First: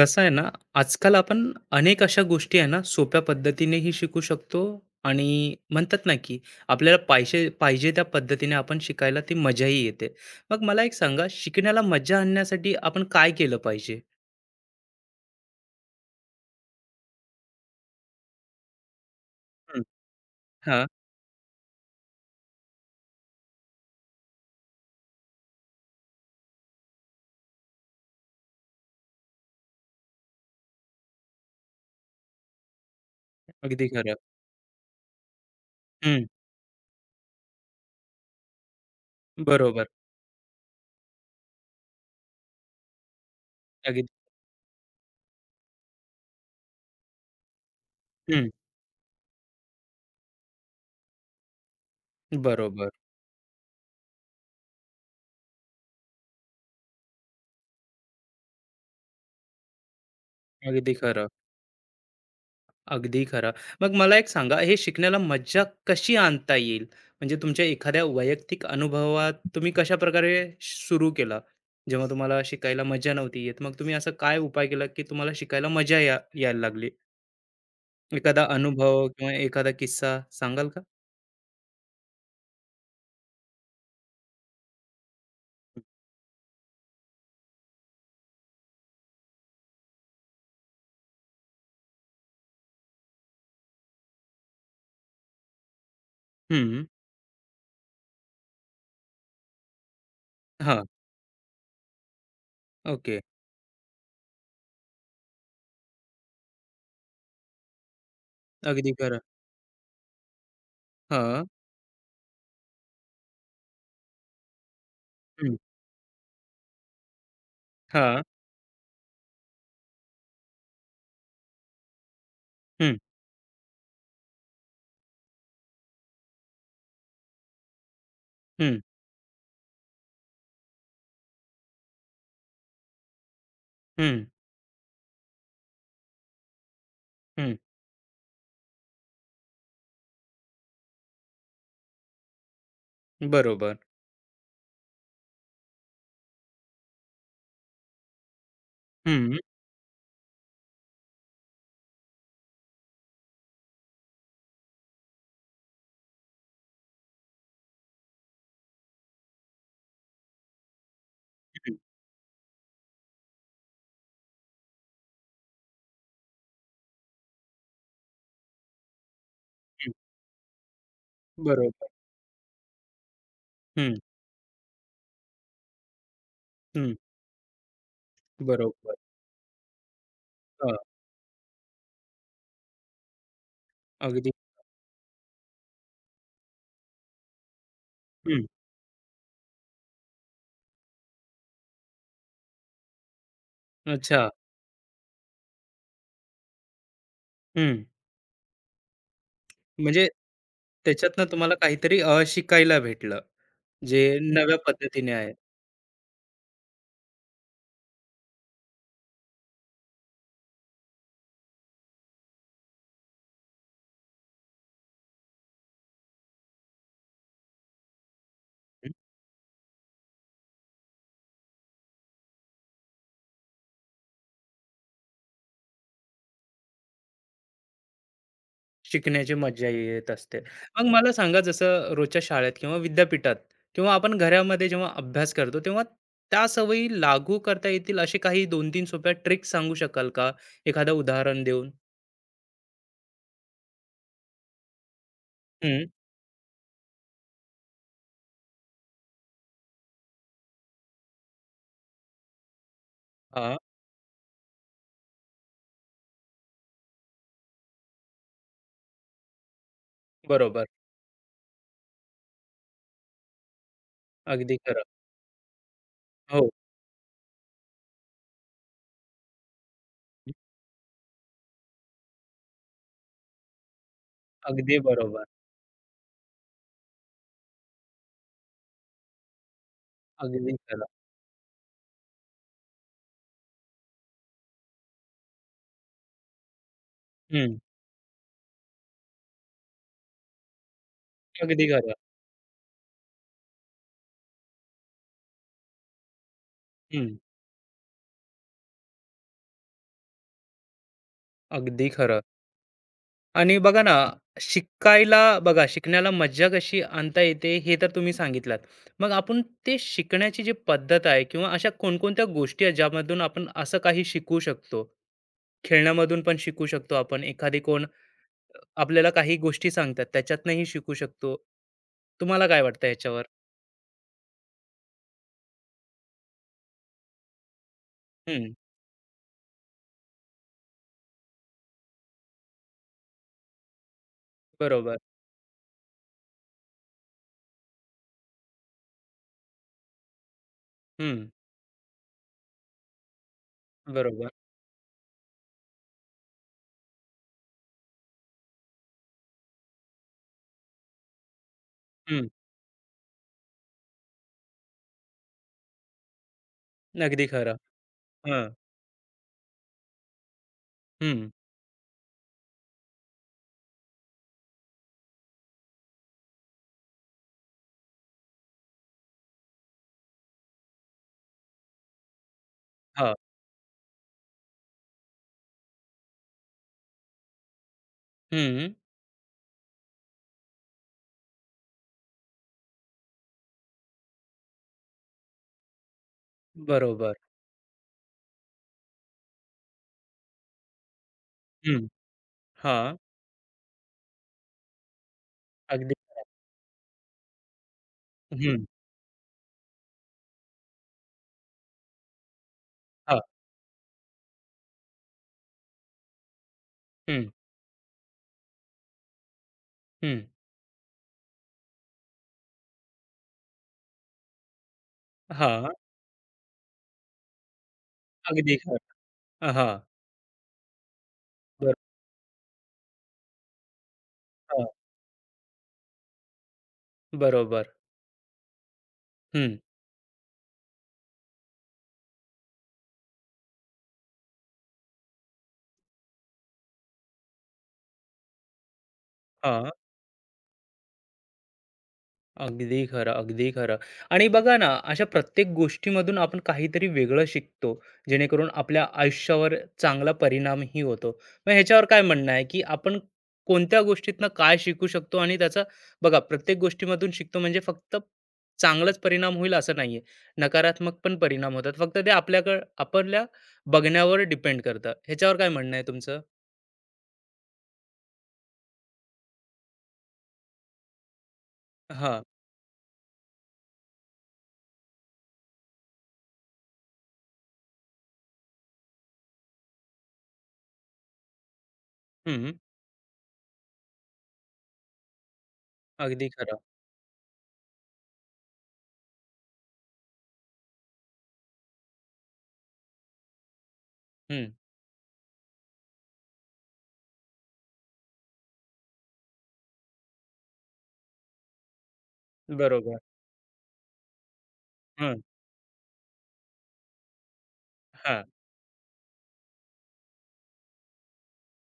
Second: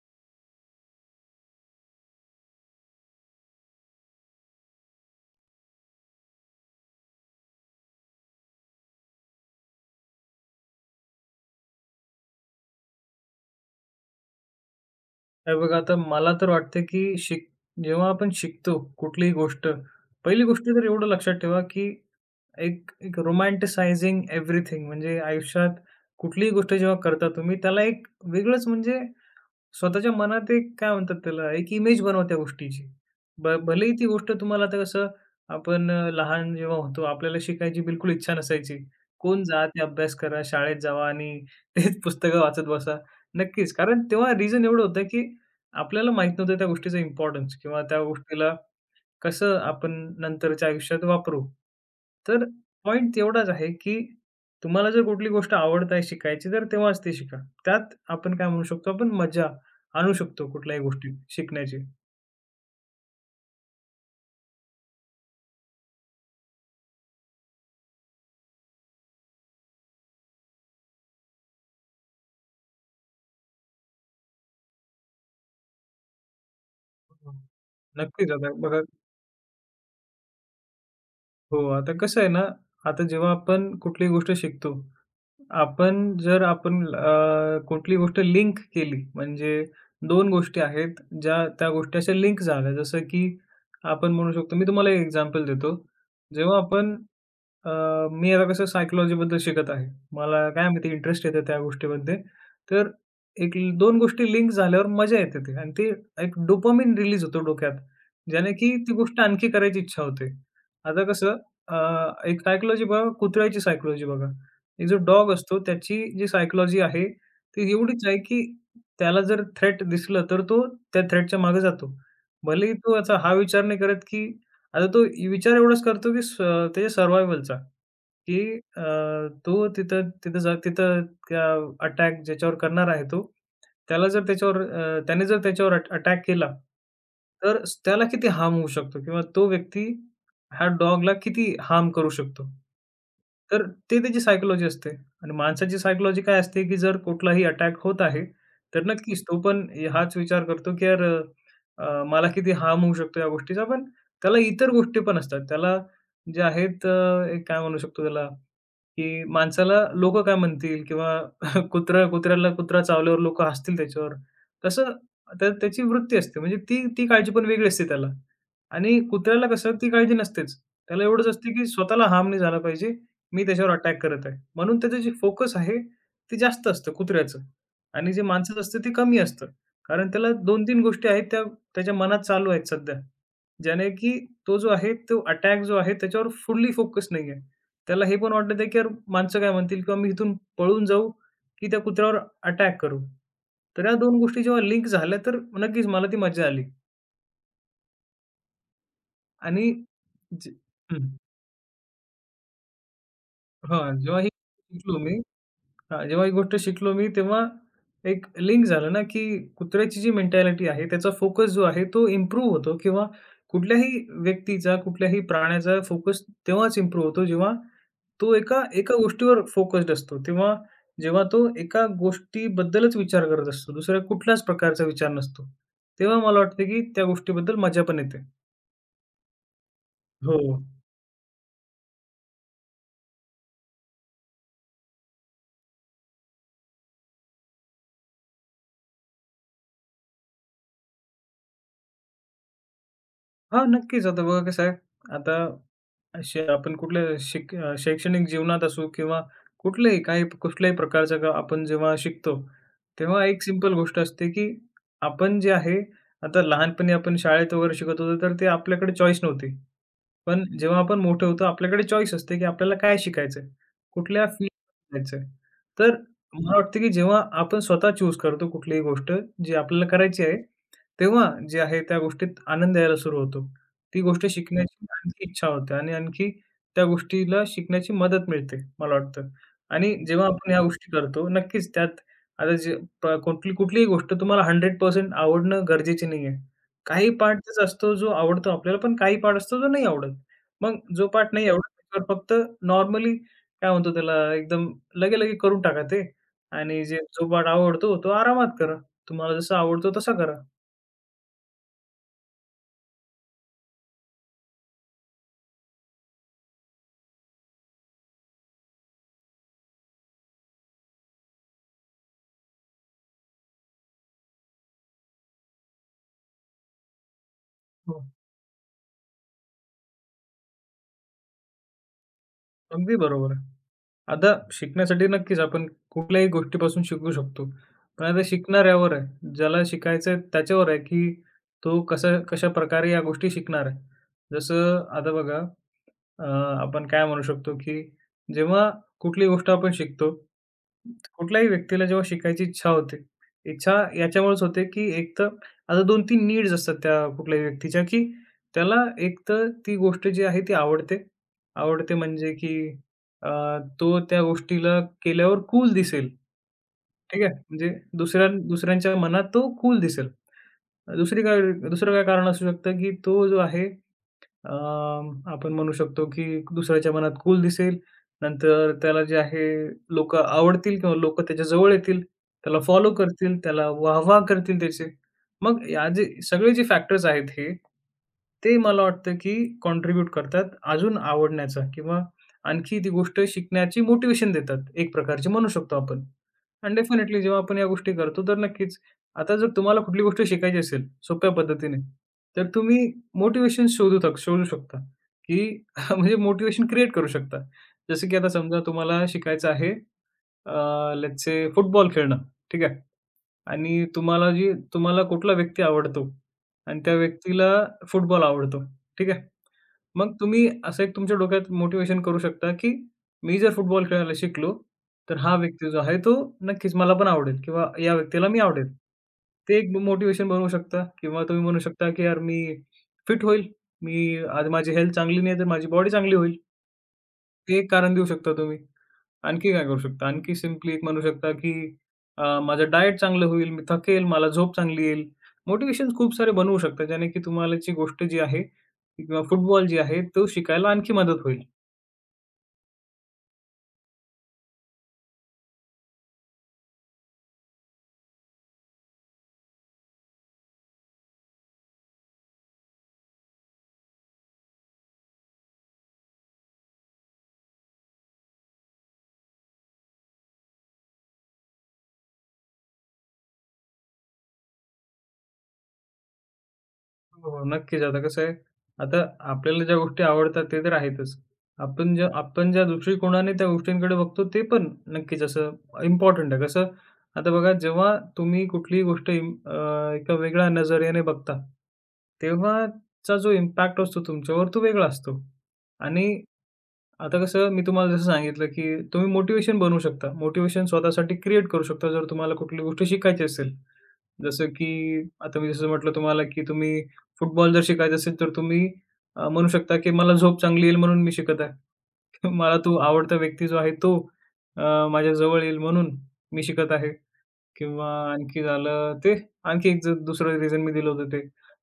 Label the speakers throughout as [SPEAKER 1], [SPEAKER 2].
[SPEAKER 1] कसं आहे ना, आजकाल आपण अनेक अशा गोष्टी आहे ना, सोप्या पद्धतीनेही शिकू शकतो आणि म्हणतात ना, की आपल्याला पाहिजे पाहिजे त्या पद्धतीने आपण शिकायला ती मजाही येते. मग मला एक सांगा, शिकण्याला मजा आणण्यासाठी आपण काय केलं पाहिजे?
[SPEAKER 2] हे बघा, आता मला तर वाटतं, की जेव्हा आपण शिकतो कुठलीही गोष्ट,
[SPEAKER 1] हं,
[SPEAKER 2] पहिली गोष्ट तर
[SPEAKER 1] हां,
[SPEAKER 2] एवढं लक्षात ठेवा, की एक एक रोमॅन्टिसायझिंग एव्हरीथिंग म्हणजे आयुष्यात कुठलीही गोष्ट जेव्हा करता तुम्ही, त्याला एक वेगळंच म्हणजे स्वतःच्या मनात एक काय म्हणतात त्याला, एक इमेज बनवा त्या गोष्टीची.
[SPEAKER 1] अगदी
[SPEAKER 2] भलेही ती
[SPEAKER 1] खरं.
[SPEAKER 2] गोष्ट तुम्हाला आता कसं आपण
[SPEAKER 1] हं,
[SPEAKER 2] लहान जेव्हा होतो, आपल्याला शिकायची बिलकुल इच्छा नसायची. कोण जा, ते
[SPEAKER 1] बरोबर.
[SPEAKER 2] अभ्यास करा, शाळेत जावा आणि तेच पुस्तकं वाचत बसा. नक्कीच, कारण
[SPEAKER 1] अगदी
[SPEAKER 2] तेव्हा रिझन एवढं होतं, की आपल्याला माहीत नव्हतं त्या गोष्टीचा इम्पोर्टन्स किंवा त्या
[SPEAKER 1] हं,
[SPEAKER 2] गोष्टीला कसं आपण नंतरच्या आयुष्यात वापरू. तर
[SPEAKER 1] बरोबर.
[SPEAKER 2] पॉइंट एवढाच आहे, की तुम्हाला जर कुठली गोष्ट आवडत आहे शिकायची, तर तेव्हाच ती शिका. त्यात आपण काय म्हणू शकतो, आपण मजा आणू शकतो कुठल्याही
[SPEAKER 1] अगदी
[SPEAKER 2] गोष्टीत
[SPEAKER 1] खरं.
[SPEAKER 2] शिकण्याची.
[SPEAKER 1] अगदी खरं. मग मला एक सांगा, हे शिकण्याला मज्जा कशी आणता येईल? म्हणजे तुमच्या एखाद्या वैयक्तिक अनुभवात तुम्ही कशाप्रकारे सुरू केला? जेव्हा तुम्हाला शिकायला मजा नव्हती येत, मग तुम्ही असा काय उपाय केला, की तुम्हाला शिकायला मजा यायला लागली?
[SPEAKER 2] हं. नक्कीच
[SPEAKER 1] एखादा
[SPEAKER 2] आता बघा
[SPEAKER 1] अनुभव किंवा एखादा किस्सा सांगाल का?
[SPEAKER 2] हो, आता कसं आहे ना, आता जेव्हा आपण कुठलीही गोष्ट शिकतो आपण जर कुठली गोष्ट लिंक केली म्हणजे दोन गोष्टी आहेत, ज्या त्या गोष्टी अशा लिंक झाल्या. जसं की आपण म्हणू शकतो मी तुम्हाला एक एक्झाम्पल देतो. जेव्हा
[SPEAKER 1] हं.
[SPEAKER 2] आपण अ, मी आता कसं सायकॉलॉजीबद्दल शिकत आहे. मला काय
[SPEAKER 1] हां.
[SPEAKER 2] माहिती इंटरेस्ट येतो त्या गोष्टीमध्ये. तर
[SPEAKER 1] ओके.
[SPEAKER 2] एक दोन गोष्टी लिंक झाल्यावर मजा येते ती आणि ते एक डोपामाइन रिलीज होतो डोक्यात, ज्याने की
[SPEAKER 1] अगदी
[SPEAKER 2] ती
[SPEAKER 1] खरं.
[SPEAKER 2] गोष्ट आणखी करायची इच्छा होते. आता कसं
[SPEAKER 1] हां.
[SPEAKER 2] अ, एक सायकॉलॉजी बघा, कुत्र्याची सायकॉलॉजी बघा. एक जो डॉग
[SPEAKER 1] हं.
[SPEAKER 2] असतो त्याची जी सायकॉलॉजी आहे, ती एवढीच आहे
[SPEAKER 1] हां.
[SPEAKER 2] की त्याला जर थ्रेट दिसलं, तर तो त्या थ्रेटच्या मागे जातो. भलेही तो
[SPEAKER 1] हं,
[SPEAKER 2] याचा हा विचार नाही करत की आता तो विचार एवढाच करतो की त्याच्या सर्व्हायव्हलचा. की
[SPEAKER 1] हं,
[SPEAKER 2] तो तिथं तिथं जा तिथं त्या अटॅक ज्याच्यावर करणार आहे तो, त्याला जर
[SPEAKER 1] हं,
[SPEAKER 2] त्याच्यावर त्याने जर त्याच्यावर अटॅक केला,
[SPEAKER 1] हं.
[SPEAKER 2] तर त्याला किती हार्म होऊ शकतो किंवा तो व्यक्ती ह्या डॉगला किती हार्म करू शकतो. तर
[SPEAKER 1] बरोबर.
[SPEAKER 2] ते त्याची सायकॉलॉजी असते आणि माणसाची सायकॉलॉजी काय असते, की जर कुठलाही अटॅक होत आहे, तर नक्कीच
[SPEAKER 1] हं, हं,
[SPEAKER 2] तो पण हाच विचार करतो, की यार मला किती हार्म होऊ शकतो या गोष्टीचा. पण त्याला इतर गोष्टी पण असतात. त्याला जे आहेत एक काय म्हणू शकतो त्याला की माणसाला लोकं काय म्हणतील किंवा कुत्रा चावल्यावर लोकं हसतील त्याच्यावर. तसं त्याची वृत्ती असते. म्हणजे ती ती काळजी पण वेगळी असते त्याला. आणि कुत्र्याला कसं ती
[SPEAKER 1] हं.
[SPEAKER 2] काळजी नसतेच. त्याला एवढंच असते की
[SPEAKER 1] बरोबर.
[SPEAKER 2] स्वतःला हार्म नाही झाला पाहिजे. मी त्याच्यावर
[SPEAKER 1] हं,
[SPEAKER 2] अटॅक करत आहे. म्हणून त्याचं जे फोकस आहे ते जास्त असतं
[SPEAKER 1] हं.
[SPEAKER 2] कुत्र्याचं आणि जे माणसाचं असतं ते
[SPEAKER 1] बरोबर.
[SPEAKER 2] कमी असतं. कारण त्याला
[SPEAKER 1] हां.
[SPEAKER 2] 2-3 गोष्टी आहेत त्या त्याच्या मनात चालू आहेत सध्या. ज्याने की
[SPEAKER 1] अगदी.
[SPEAKER 2] तो जो आहे तो अटॅक जो आहे त्याच्यावर फुल्ली फोकस नाहीये. त्याला हे पण वाटत आहे की यार माणसं काय म्हणतील किंवा मी इथून पळून जाऊ, की त्या कुत्र्यावर अटॅक करू. तर या दोन
[SPEAKER 1] अच्छा.
[SPEAKER 2] गोष्टी जेव्हा लिंक झाल्या तर नक्कीच मला ती मजा आली
[SPEAKER 1] हं.
[SPEAKER 2] आणि
[SPEAKER 1] म्हणजे
[SPEAKER 2] जे हं.
[SPEAKER 1] त्याच्यातनं तुम्हाला काहीतरी शिकायला भेटलं,
[SPEAKER 2] हां,
[SPEAKER 1] जे
[SPEAKER 2] जेव्हा हे
[SPEAKER 1] नव्या
[SPEAKER 2] शिकलो
[SPEAKER 1] पद्धतीने
[SPEAKER 2] मी
[SPEAKER 1] आहे.
[SPEAKER 2] हां, जेव्हा ही गोष्ट शिकलो मी तेव्हा एक लिंक झालं ना, की कुत्र्याची जी मेंटॅलिटी आहे त्याचा फोकस जो आहे तो इम्प्रूव्ह होतो किंवा कुठल्याही व्यक्तीचा, कुठल्याही प्राण्याचा फोकस तेव्हाच इम्प्रूव्ह होतो जेव्हा तो एका
[SPEAKER 1] हं.
[SPEAKER 2] एका गोष्टीवर फोकस्ड असतो तेव्हा जेव्हा तो एका गोष्टीबद्दलच विचार करत असतो, दुसऱ्या कुठल्याच प्रकारचा विचार नसतो. तेव्हा मला वाटतं की त्या गोष्टीबद्दल मजा पण येते.
[SPEAKER 1] शिकण्याची मज्जा येत
[SPEAKER 2] हो.
[SPEAKER 1] असते. मग मला सांगा जसं रोजच्या शाळेत किंवा विद्यापीठात किंवा आपण घरामध्ये जेव्हा अभ्यास करतो, तेव्हा त्या सवयी लागू करता येतील असे काही 2-3 सोप्या ट्रिक्स सांगू शकाल का? एखादं उदाहरण देऊन?
[SPEAKER 2] हां, नक्कीच. आता बघा कसं आहे,
[SPEAKER 1] हं.
[SPEAKER 2] आता आपण कुठल्या शैक्षणिक जीवनात असू किंवा कुठल्याही प्रकारचं का आपण जेव्हा शिकतो, तेव्हा एक
[SPEAKER 1] हां.
[SPEAKER 2] सिंपल गोष्ट असते की आपण जे आहे, आता लहानपणी आपण शाळेत वगैरे शिकत होतो, तर ते आपल्याकडे चॉईस नव्हती. पण
[SPEAKER 1] बरोबर.
[SPEAKER 2] जेव्हा आपण मोठे होतो, आपल्याकडे चॉईस असते, की आपल्याला काय शिकायचंय, कुठल्या
[SPEAKER 1] अगदी खरं.
[SPEAKER 2] फील्डमध्ये जायचंय. तर
[SPEAKER 1] हो.
[SPEAKER 2] मला वाटतं, की जेव्हा आपण स्वतः चूज करतो कुठलीही गोष्ट जी आपल्याला करायची आहे, तेव्हा जे आहे त्या गोष्टीत आनंद यायला सुरू होतो. ती गोष्ट
[SPEAKER 1] अगदी
[SPEAKER 2] शिकण्याची
[SPEAKER 1] बरोबर.
[SPEAKER 2] आणखी इच्छा होते आणि आणखी त्या गोष्टीला शिकण्याची मदत मिळते, मला वाटतं. आणि जेव्हा आपण
[SPEAKER 1] अगदी
[SPEAKER 2] ह्या
[SPEAKER 1] खरं.
[SPEAKER 2] गोष्टी करतो, नक्कीच त्यात आता जे कुठलीही गोष्ट तुम्हाला 100% आवडणं गरजेचे नाहीये. काही पार्ट
[SPEAKER 1] हं.
[SPEAKER 2] त्याचा असतो, जो आवडतो आपल्याला, पण काही पार्ट असतो, जो नाही आवडत. मग जो पार्ट नाही
[SPEAKER 1] अगदी
[SPEAKER 2] एवढा
[SPEAKER 1] खरं.
[SPEAKER 2] त्याच्यावर फक्त नॉर्मली काय म्हणतो त्याला एकदम लगे-लगे करून टाका ते आणि
[SPEAKER 1] हं.
[SPEAKER 2] जो पार्ट आवडतो तो आरामात करा. तुम्हाला जसा आवडतो तसा करा.
[SPEAKER 1] अगदी खरं. आणि बघा ना, शिकायला बघा, शिकण्याला मज्जा कशी आणता येते हे तर तुम्ही सांगितलात. मग आपण ते शिकण्याची जी पद्धत आहे किंवा अशा कोणकोणत्या गोष्टी आहेत ज्यामधून आपण असं काही शिकू शकतो? खेळण्यामधून पण शिकू शकतो आपण. एखादी कोण
[SPEAKER 2] हो,
[SPEAKER 1] आपल्याला काही गोष्टी सांगतात त्याच्यातनंही शिकू शकतो. तुम्हाला काय वाटतं
[SPEAKER 2] अगदी
[SPEAKER 1] याच्यावर?
[SPEAKER 2] बरोबर आहे. आता शिकण्यासाठी नक्कीच आपण कुठल्याही गोष्टीपासून शिकू शकतो. पण आता
[SPEAKER 1] हं,
[SPEAKER 2] शिकणाऱ्यावर आहे. ज्याला शिकायचं आहे त्याच्यावर आहे, की तो कशाप्रकारे या गोष्टी शिकणार आहे. जसं
[SPEAKER 1] बरोबर.
[SPEAKER 2] आता बघा अ, आपण काय म्हणू शकतो, की जेव्हा कुठली गोष्ट आपण शिकतो,
[SPEAKER 1] हं,
[SPEAKER 2] कुठल्याही व्यक्तीला जेव्हा शिकायची इच्छा होते, इच्छा
[SPEAKER 1] बरोबर.
[SPEAKER 2] याच्यामुळेच होते, की एक तर आता दोन 3 नीड्स असतात त्या कुठल्याही व्यक्तीच्या, की त्याला एक तर ती गोष्ट जी आहे ती आवडते. आवडते
[SPEAKER 1] हं,
[SPEAKER 2] म्हणजे की अ, तो त्या गोष्टीला केल्यावर कूल दिसेल. ठीक
[SPEAKER 1] अगदी
[SPEAKER 2] आहे.
[SPEAKER 1] खरं.
[SPEAKER 2] म्हणजे
[SPEAKER 1] हं,
[SPEAKER 2] दुसऱ्यांच्या मनात तो कूल दिसेल.
[SPEAKER 1] हं,
[SPEAKER 2] दुसरी काय दुसरं काय कारण असू शकतं, की तो जो आहे आपण म्हणू शकतो की दुसऱ्याच्या मनात कूल दिसेल. नंतर त्याला जे आहे लोकं आवडतील किंवा लोकं त्याच्याजवळ येतील, त्याला फॉलो
[SPEAKER 1] हां,
[SPEAKER 2] करतील, त्याला वाह करतील त्याचे. मग या जे सगळे फॅक्टर्स आहेत हे, ते
[SPEAKER 1] हं,
[SPEAKER 2] मला वाटतं की कॉन्ट्रिब्यूट करतात अजून आवडण्याचा किंवा आणखी ती गोष्ट शिकण्याची मोटिव्हेशन देतात, एक प्रकारची म्हणू शकतो आपण. आणि
[SPEAKER 1] बरोबर.
[SPEAKER 2] डेफिनेटली जेव्हा आपण या गोष्टी करतो तर नक्कीच. आता जर तुम्हाला कुठली गोष्ट शिकायची असेल सोप्या पद्धतीने,
[SPEAKER 1] हं,
[SPEAKER 2] तर तुम्ही
[SPEAKER 1] हां,
[SPEAKER 2] मोटिव्हेशन शोधू शकता, की
[SPEAKER 1] अगदी.
[SPEAKER 2] म्हणजे मोटिव्हेशन क्रिएट करू शकता. जसं की आता समजा
[SPEAKER 1] हं,
[SPEAKER 2] तुम्हाला शिकायचं आहे लेट्स से फुटबॉल खेळणं, ठीक आहे.
[SPEAKER 1] हां,
[SPEAKER 2] आणि तुम्हाला कुठला व्यक्ती आवडतो आणि त्या
[SPEAKER 1] हं.
[SPEAKER 2] व्यक्तीला फुटबॉल आवडतो, ठीक आहे. मग
[SPEAKER 1] हं.
[SPEAKER 2] तुम्ही असं एक तुमच्या डोक्यात मोटिव्हेशन करू शकता, की मी जर फुटबॉल खेळायला शिकलो, तर हा
[SPEAKER 1] हां,
[SPEAKER 2] व्यक्ती जो आहे तो नक्कीच मला पण आवडेल किंवा या व्यक्तीला मी
[SPEAKER 1] अगदी
[SPEAKER 2] आवडेल.
[SPEAKER 1] खरं.
[SPEAKER 2] ते एक
[SPEAKER 1] हां,
[SPEAKER 2] मोटिवेशन बनवू शकता किंवा तुम्ही म्हणू
[SPEAKER 1] बरं.
[SPEAKER 2] शकता, की यार मी फिट होईल. मी आज
[SPEAKER 1] हां,
[SPEAKER 2] माझी हेल्थ चांगली नाही, तर माझी बॉडी चांगली होईल. ते एक
[SPEAKER 1] बरोबर.
[SPEAKER 2] कारण देऊ शकता तुम्ही. आणखी
[SPEAKER 1] हं.
[SPEAKER 2] काय करू शकता? आणखी सिम्पली एक म्हणू शकता, की माझं डाएट चांगलं होईल, मी थकेल, मला झोप चांगली येईल. मोटिव्हेशन्स खूप सारे बनवू शकता, ज्याने की तुम्हाला जी गोष्ट जी आहे किंवा फुटबॉल
[SPEAKER 1] हां,
[SPEAKER 2] जी आहे, तो शिकायला आणखी मदत होईल.
[SPEAKER 1] अगदी खरं, अगदी खरं. आणि बघा ना, अशा प्रत्येक गोष्टीमधून आपण काहीतरी वेगळं शिकतो, जेणेकरून आपल्या आयुष्यावर चांगला परिणामही होतो. मग ह्याच्यावर काय म्हणणं आहे, की आपण कोणत्या गोष्टीतनं काय शिकू शकतो आणि त्याचा बघा प्रत्येक गोष्टीमधून शिकतो म्हणजे फक्त चांगलाच परिणाम होईल असं नाहीये. नकारात्मक पण परिणाम होतात. फक्त ते आपल्याकडं आपल्या बघण्यावर डिपेंड करतं. ह्याच्यावर काय म्हणणं आहे तुमचं?
[SPEAKER 2] हो, हो. नक्कीच. आता कसं आहे, आता आपल्याला ज्या गोष्टी आवडतात ते तर आहेतच.
[SPEAKER 1] हां.
[SPEAKER 2] आपण ज्या दृष्टिकोनाने त्या गोष्टींकडे बघतो ते पण नक्कीच असं इम्पॉर्टंट आहे. कसं आता बघा जेव्हा तुम्ही कुठलीही गोष्ट एका वेगळ्या नजरेने बघता,
[SPEAKER 1] हं,
[SPEAKER 2] तेव्हाचा जो इम्पॅक्ट असतो तुमच्यावर तो वेगळा असतो. आणि
[SPEAKER 1] अगदी खरं.
[SPEAKER 2] आता कसं मी तुम्हाला जसं सांगितलं, की तुम्ही मोटिव्हेशन बनवू शकता. मोटिव्हेशन स्वतःसाठी क्रिएट करू शकता जर तुम्हाला कुठली गोष्ट शिकायची असेल. जसं
[SPEAKER 1] हं,
[SPEAKER 2] की आता मी जसं म्हटलं तुम्हाला, की तुम्ही फुटबॉल जर शिकायचा असेल, तर तुम्ही म्हणू शकता, की मला झोप चांगली येईल म्हणून मी शिकत आहे. मला तो
[SPEAKER 1] बरोबर.
[SPEAKER 2] आवडता व्यक्ती जो आहे तो अ, माझ्या
[SPEAKER 1] हं,
[SPEAKER 2] जवळ येईल म्हणून मी शिकत आहे किंवा
[SPEAKER 1] हां,
[SPEAKER 2] आणखी झालं ते आणखी एक दुसरं रिझन मी दिलं होतं ते.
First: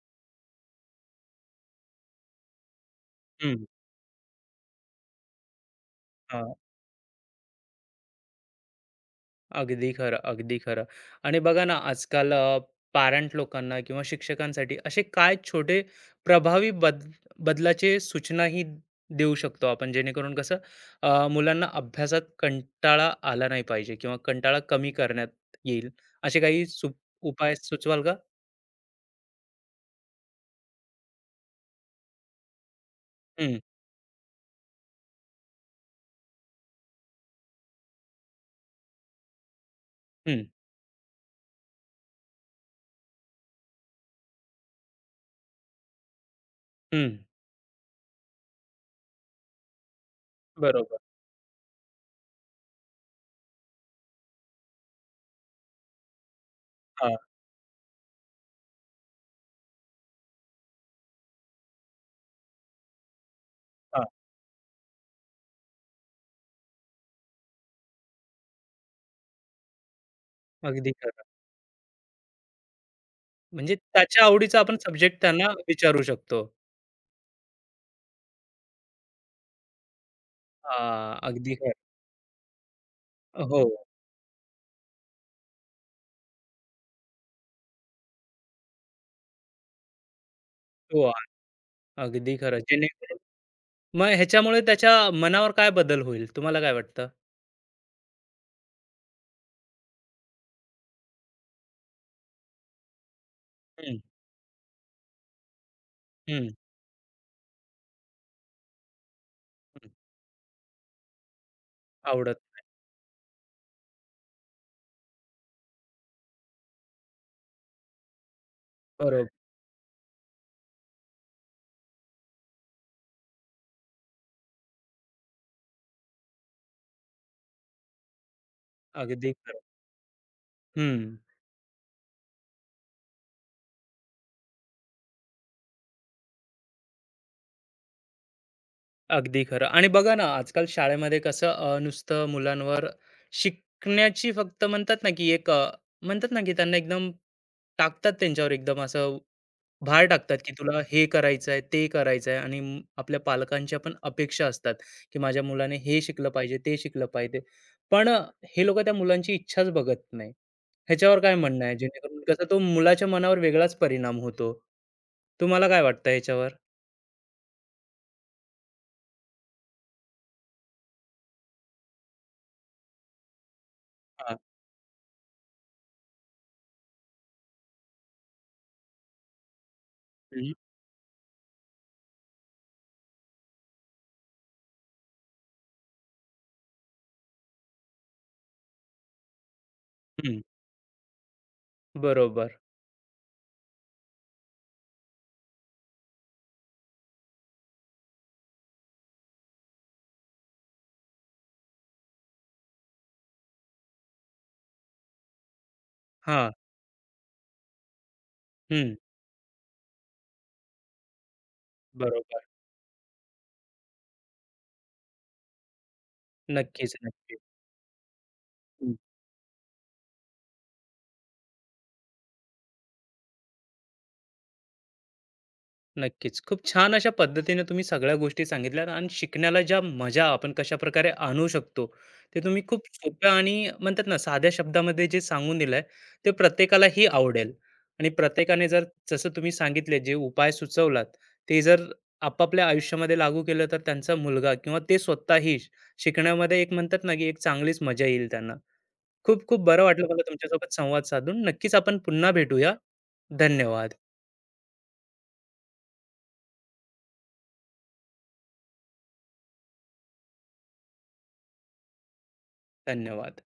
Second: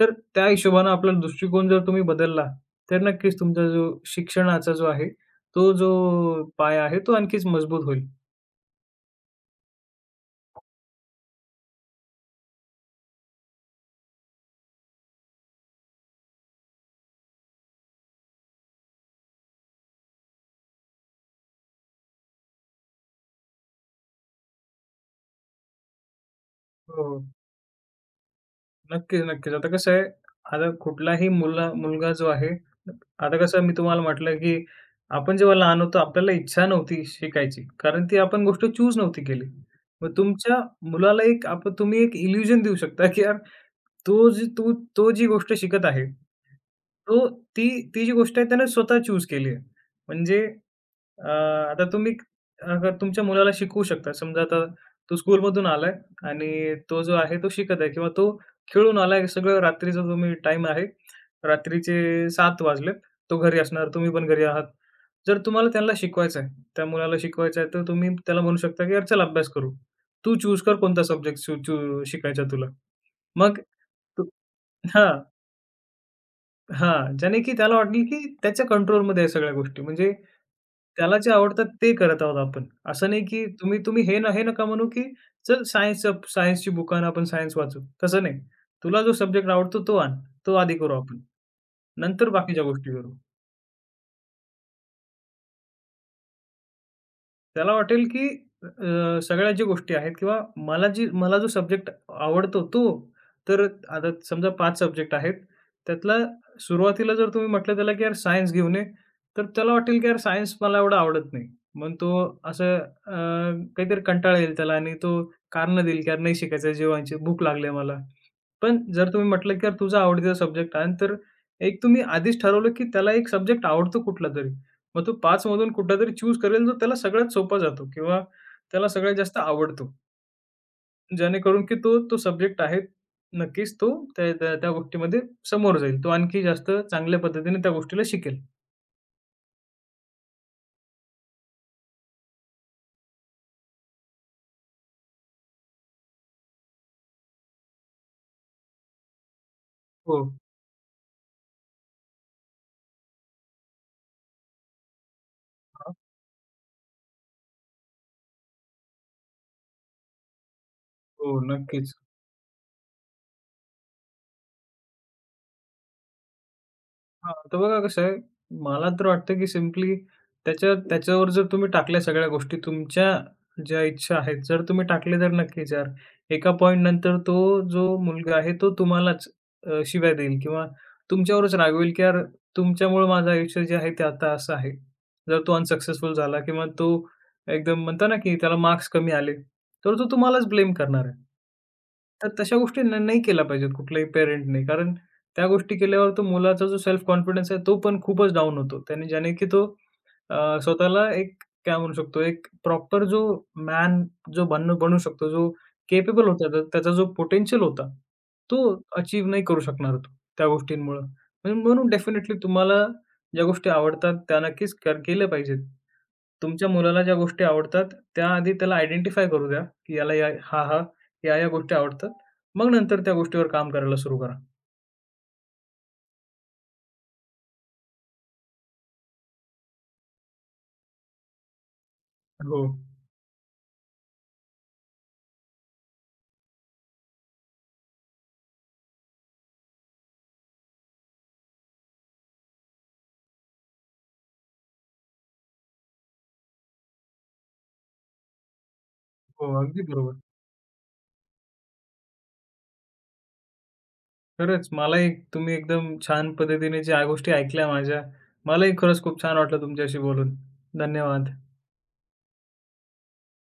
[SPEAKER 2] तर त्या हिशोबानं आपला दृष्टिकोन जर तुम्ही बदलला, तर नक्कीच
[SPEAKER 1] हं,
[SPEAKER 2] तुमचा जो शिक्षणाचा जो आहे, तो जो
[SPEAKER 1] हां.
[SPEAKER 2] पाया आहे तो आणखीच मजबूत होईल.
[SPEAKER 1] अगदी खरं, अगदी खरं. आणि बघा ना, आजकाल पॅरेंट लोकांना किंवा शिक्षकांसाठी असे काय छोटे प्रभावी बदलाचे सूचनाही देऊ शकतो आपण, जेणेकरून कसं मुलांना अभ्यासात कंटाळा आला नाही पाहिजे किंवा कंटाळा कमी करण्यात येईल, असे काही
[SPEAKER 2] हो,
[SPEAKER 1] उपाय सुचवाल का?
[SPEAKER 2] नक्कीच, नक्कीच. आता कसं आहे, आता कुठलाही मुलगा जो आहे आता
[SPEAKER 1] हं,
[SPEAKER 2] कसं मी तुम्हाला म्हटलं, की आपण जेव्हा लहान होतो आपल्याला इच्छा नव्हती शिकायची. कारण ती आपण गोष्ट चूज नव्हती केली. मग
[SPEAKER 1] हं,
[SPEAKER 2] तुमच्या मुलाला एक आपण तुम्ही एक इल्युजन देऊ शकता, की यार तो जी तू तो जी गोष्ट शिकत आहे,
[SPEAKER 1] हं.
[SPEAKER 2] तो ती ती जी गोष्ट आहे त्याने स्वतः चूज केली आहे. म्हणजे
[SPEAKER 1] बरोबर.
[SPEAKER 2] अ, आता तुम्ही तुमच्या मुलाला शिकवू शकता. समजा आता तो स्कूलमधून आलाय आणि तो
[SPEAKER 1] हां,
[SPEAKER 2] जो आहे तो शिकत आहे किंवा तो खेळून आलाय. सगळं रात्रीचा तुम्ही टाईम आहे. रात्रीचे 7:00 वाजले. तो घरी असणार,
[SPEAKER 1] हां.
[SPEAKER 2] तुम्ही पण घरी आहात. जर तुम्हाला त्याला शिकवायचं आहे, त्या मुलाला शिकवायचं आहे, तर तुम्ही त्याला म्हणू शकता की "यार चल अभ्यास करू. तू चूज कर
[SPEAKER 1] अगदी
[SPEAKER 2] कोणता
[SPEAKER 1] खरं.
[SPEAKER 2] सब्जेक्ट शिकायचा तुला." मग
[SPEAKER 1] म्हणजे त्याच्या
[SPEAKER 2] तो
[SPEAKER 1] आवडीचा आपण
[SPEAKER 2] हां.
[SPEAKER 1] सब्जेक्ट त्यांना विचारू शकतो.
[SPEAKER 2] हां, ज्याने की त्याला वाटेल की त्याच्या कंट्रोलमध्ये आहे सगळ्या गोष्टी. म्हणजे
[SPEAKER 1] हां,
[SPEAKER 2] त्याला जे
[SPEAKER 1] अगदी
[SPEAKER 2] आवडतात
[SPEAKER 1] खरं.
[SPEAKER 2] ते करत आहोत आपण. असं नाही की
[SPEAKER 1] हो,
[SPEAKER 2] तुम्ही तुम्ही हे न हे नका म्हणू की चल सायन्सची बुक आण, आपण सायन्स वाचू. तसं नाही. तुला जो सब्जेक्ट आवडतो तो आण. तो आधी करू
[SPEAKER 1] हो.
[SPEAKER 2] आपण. नंतर
[SPEAKER 1] अगदी खरं.
[SPEAKER 2] बाकीच्या गोष्टी करू.
[SPEAKER 1] जेणेकरून मग ह्याच्यामुळे त्याच्या मनावर काय बदल होईल? तुम्हाला काय वाटतं?
[SPEAKER 2] त्याला वाटेल की सगळ्या ज्या गोष्टी आहेत किंवा मला जो सब्जेक्ट आवडतो तो, तर
[SPEAKER 1] हं,
[SPEAKER 2] आता समजा पाच सब्जेक्ट आहेत. त्यातला
[SPEAKER 1] हं,
[SPEAKER 2] सुरुवातीला जर तुम्ही म्हटलं त्याला की यार सायन्स घेऊन ये, तर त्याला
[SPEAKER 1] हं.
[SPEAKER 2] वाटेल की यार सायन्स मला एवढं आवडत नाही. मग
[SPEAKER 1] आवडत
[SPEAKER 2] तो
[SPEAKER 1] नाही.
[SPEAKER 2] असं काहीतरी कंटाळा येईल त्याला आणि तो कारणं देईल की यार नाही शिकायचं जेवायची भूक लागली मला. पण जर
[SPEAKER 1] बरोबर.
[SPEAKER 2] तुम्ही म्हटलं की यार तुझा आवडीचा सब्जेक्ट आहे, तर एक तुम्ही आधीच ठरवलं की त्याला एक सब्जेक्ट आवडतो कुठलातरी. मग तो 5 मधून कुठलातरी चूज करेल, जो त्याला सगळ्यात सोपा जातो किंवा त्याला सगळ्यात
[SPEAKER 1] अगदी
[SPEAKER 2] जास्त
[SPEAKER 1] खरं.
[SPEAKER 2] आवडतो.
[SPEAKER 1] हं.
[SPEAKER 2] जेणेकरून की तो, तो सब्जेक्ट आहे, नक्कीच तो त्या त्या त्या गोष्टीमध्ये समोर जाईल. तो आणखी जास्त चांगल्या पद्धतीने त्या गोष्टीला शिकेल.
[SPEAKER 1] अगदी खरं. आणि बघा ना, आजकाल शाळेमध्ये कसं नुसतं मुलांवर शिकण्याची फक्त म्हणतात ना, की एक म्हणतात ना, की त्यांना एकदम टाकतात त्यांच्यावर एकदम असं भार
[SPEAKER 2] हो.
[SPEAKER 1] टाकतात, की तुला हे करायचं आहे, ते करायचं आहे आणि आपल्या पालकांच्या पण अपेक्षा असतात, की माझ्या मुलाने
[SPEAKER 2] हां.
[SPEAKER 1] हे शिकलं पाहिजे, ते शिकलं पाहिजे. पण हे लोकं त्या मुलांची इच्छाच बघत नाही. ह्याच्यावर
[SPEAKER 2] हो,
[SPEAKER 1] काय म्हणणं आहे?
[SPEAKER 2] नक्कीच.
[SPEAKER 1] जेणेकरून कसं तो मुलाच्या मनावर वेगळाच परिणाम होतो. तुम्हाला काय वाटतं ह्याच्यावर?
[SPEAKER 2] हां, तर बघा कसं आहे, मला तर वाटतं की सिम्पली त्याच्यावर जर तुम्ही टाकल्या सगळ्या गोष्टी, तुमच्या ज्या इच्छा
[SPEAKER 1] हां.
[SPEAKER 2] आहेत, जर तुम्ही टाकले तर नक्कीच यार, एका पॉइंटनंतर तो जो मुलगा आहे तो तुम्हालाच शिव्या देईल
[SPEAKER 1] हं,
[SPEAKER 2] किंवा तुमच्यावरच रागवेल की यार तुमच्यामुळं माझं आयुष्य जे आहे ते आता असं आहे. जर तो अनसक्सेसफुल झाला किंवा तो एकदम म्हणता ना की त्याला मार्क्स कमी आले, तर तो
[SPEAKER 1] हं.
[SPEAKER 2] तुम्हालाच ब्लेम करणार आहे. तर
[SPEAKER 1] बरोबर.
[SPEAKER 2] तशा गोष्टी नाही केल्या पाहिजेत कुठल्याही पेरेंटने. कारण त्या गोष्टी केल्यावर तो मुलाचा जो सेल्फ कॉन्फिडन्स आहे तो पण खूपच डाऊन होतो. त्याने ज्याने की तो स्वतःला एक काय म्हणू शकतो, एक प्रॉपर जो मॅन जो बनू बनू शकतो, जो केपेबल होता,
[SPEAKER 1] हां.
[SPEAKER 2] त्या त्याचा जो पोटेन्शियल होता, तो
[SPEAKER 1] हं.
[SPEAKER 2] अचीव नाही करू शकणार तो त्या गोष्टींमुळं. म्हणजे म्हणून डेफिनेटली
[SPEAKER 1] बरोबर.
[SPEAKER 2] तुम्हाला ज्या गोष्टी आवडतात, त्या नक्कीच केल्या पाहिजेत. तुमच्या
[SPEAKER 1] नक्कीच,
[SPEAKER 2] मुलाला ज्या
[SPEAKER 1] नक्की.
[SPEAKER 2] गोष्टी आवडतात, त्या आधी त्याला आयडेंटिफाय करू द्या, की याला हा, या, या गोष्टी आवडतात. मग नंतर त्या गोष्टीवर काम करायला सुरू करा.
[SPEAKER 1] नक्कीच. खूप छान अशा पद्धतीने तुम्ही सगळ्या गोष्टी सांगितल्यात आणि शिकण्याला ज्या मजा आपण कशाप्रकारे आणू शकतो, ते तुम्ही
[SPEAKER 2] हो.
[SPEAKER 1] खूप सोप्या आणि म्हणतात ना, साध्या शब्दामध्ये जे सांगून दिलंय, ते प्रत्येकालाही आवडेल आणि प्रत्येकाने जर जसं तुम्ही सांगितले, जे उपाय सुचवलात, ते जर आपापल्या आयुष्यामध्ये लागू केलं, तर त्यांचा मुलगा किंवा ते स्वतःही शिकण्यामध्ये एक म्हणतात ना, की एक चांगलीच मजा येईल त्यांना. खूप
[SPEAKER 2] हो,
[SPEAKER 1] खूप
[SPEAKER 2] अगदी
[SPEAKER 1] बरं वाटलं
[SPEAKER 2] बरोबर.
[SPEAKER 1] मला तुमच्यासोबत संवाद साधून. नक्कीच आपण पुन्हा भेटूया. धन्यवाद,
[SPEAKER 2] खरंच मलाही तुम्ही एकदम छान पद्धतीने ज्या गोष्टी ऐकल्या माझ्या, मलाही खरंच खूप छान वाटलं तुमच्याशी बोलून. धन्यवाद.
[SPEAKER 1] धन्यवाद.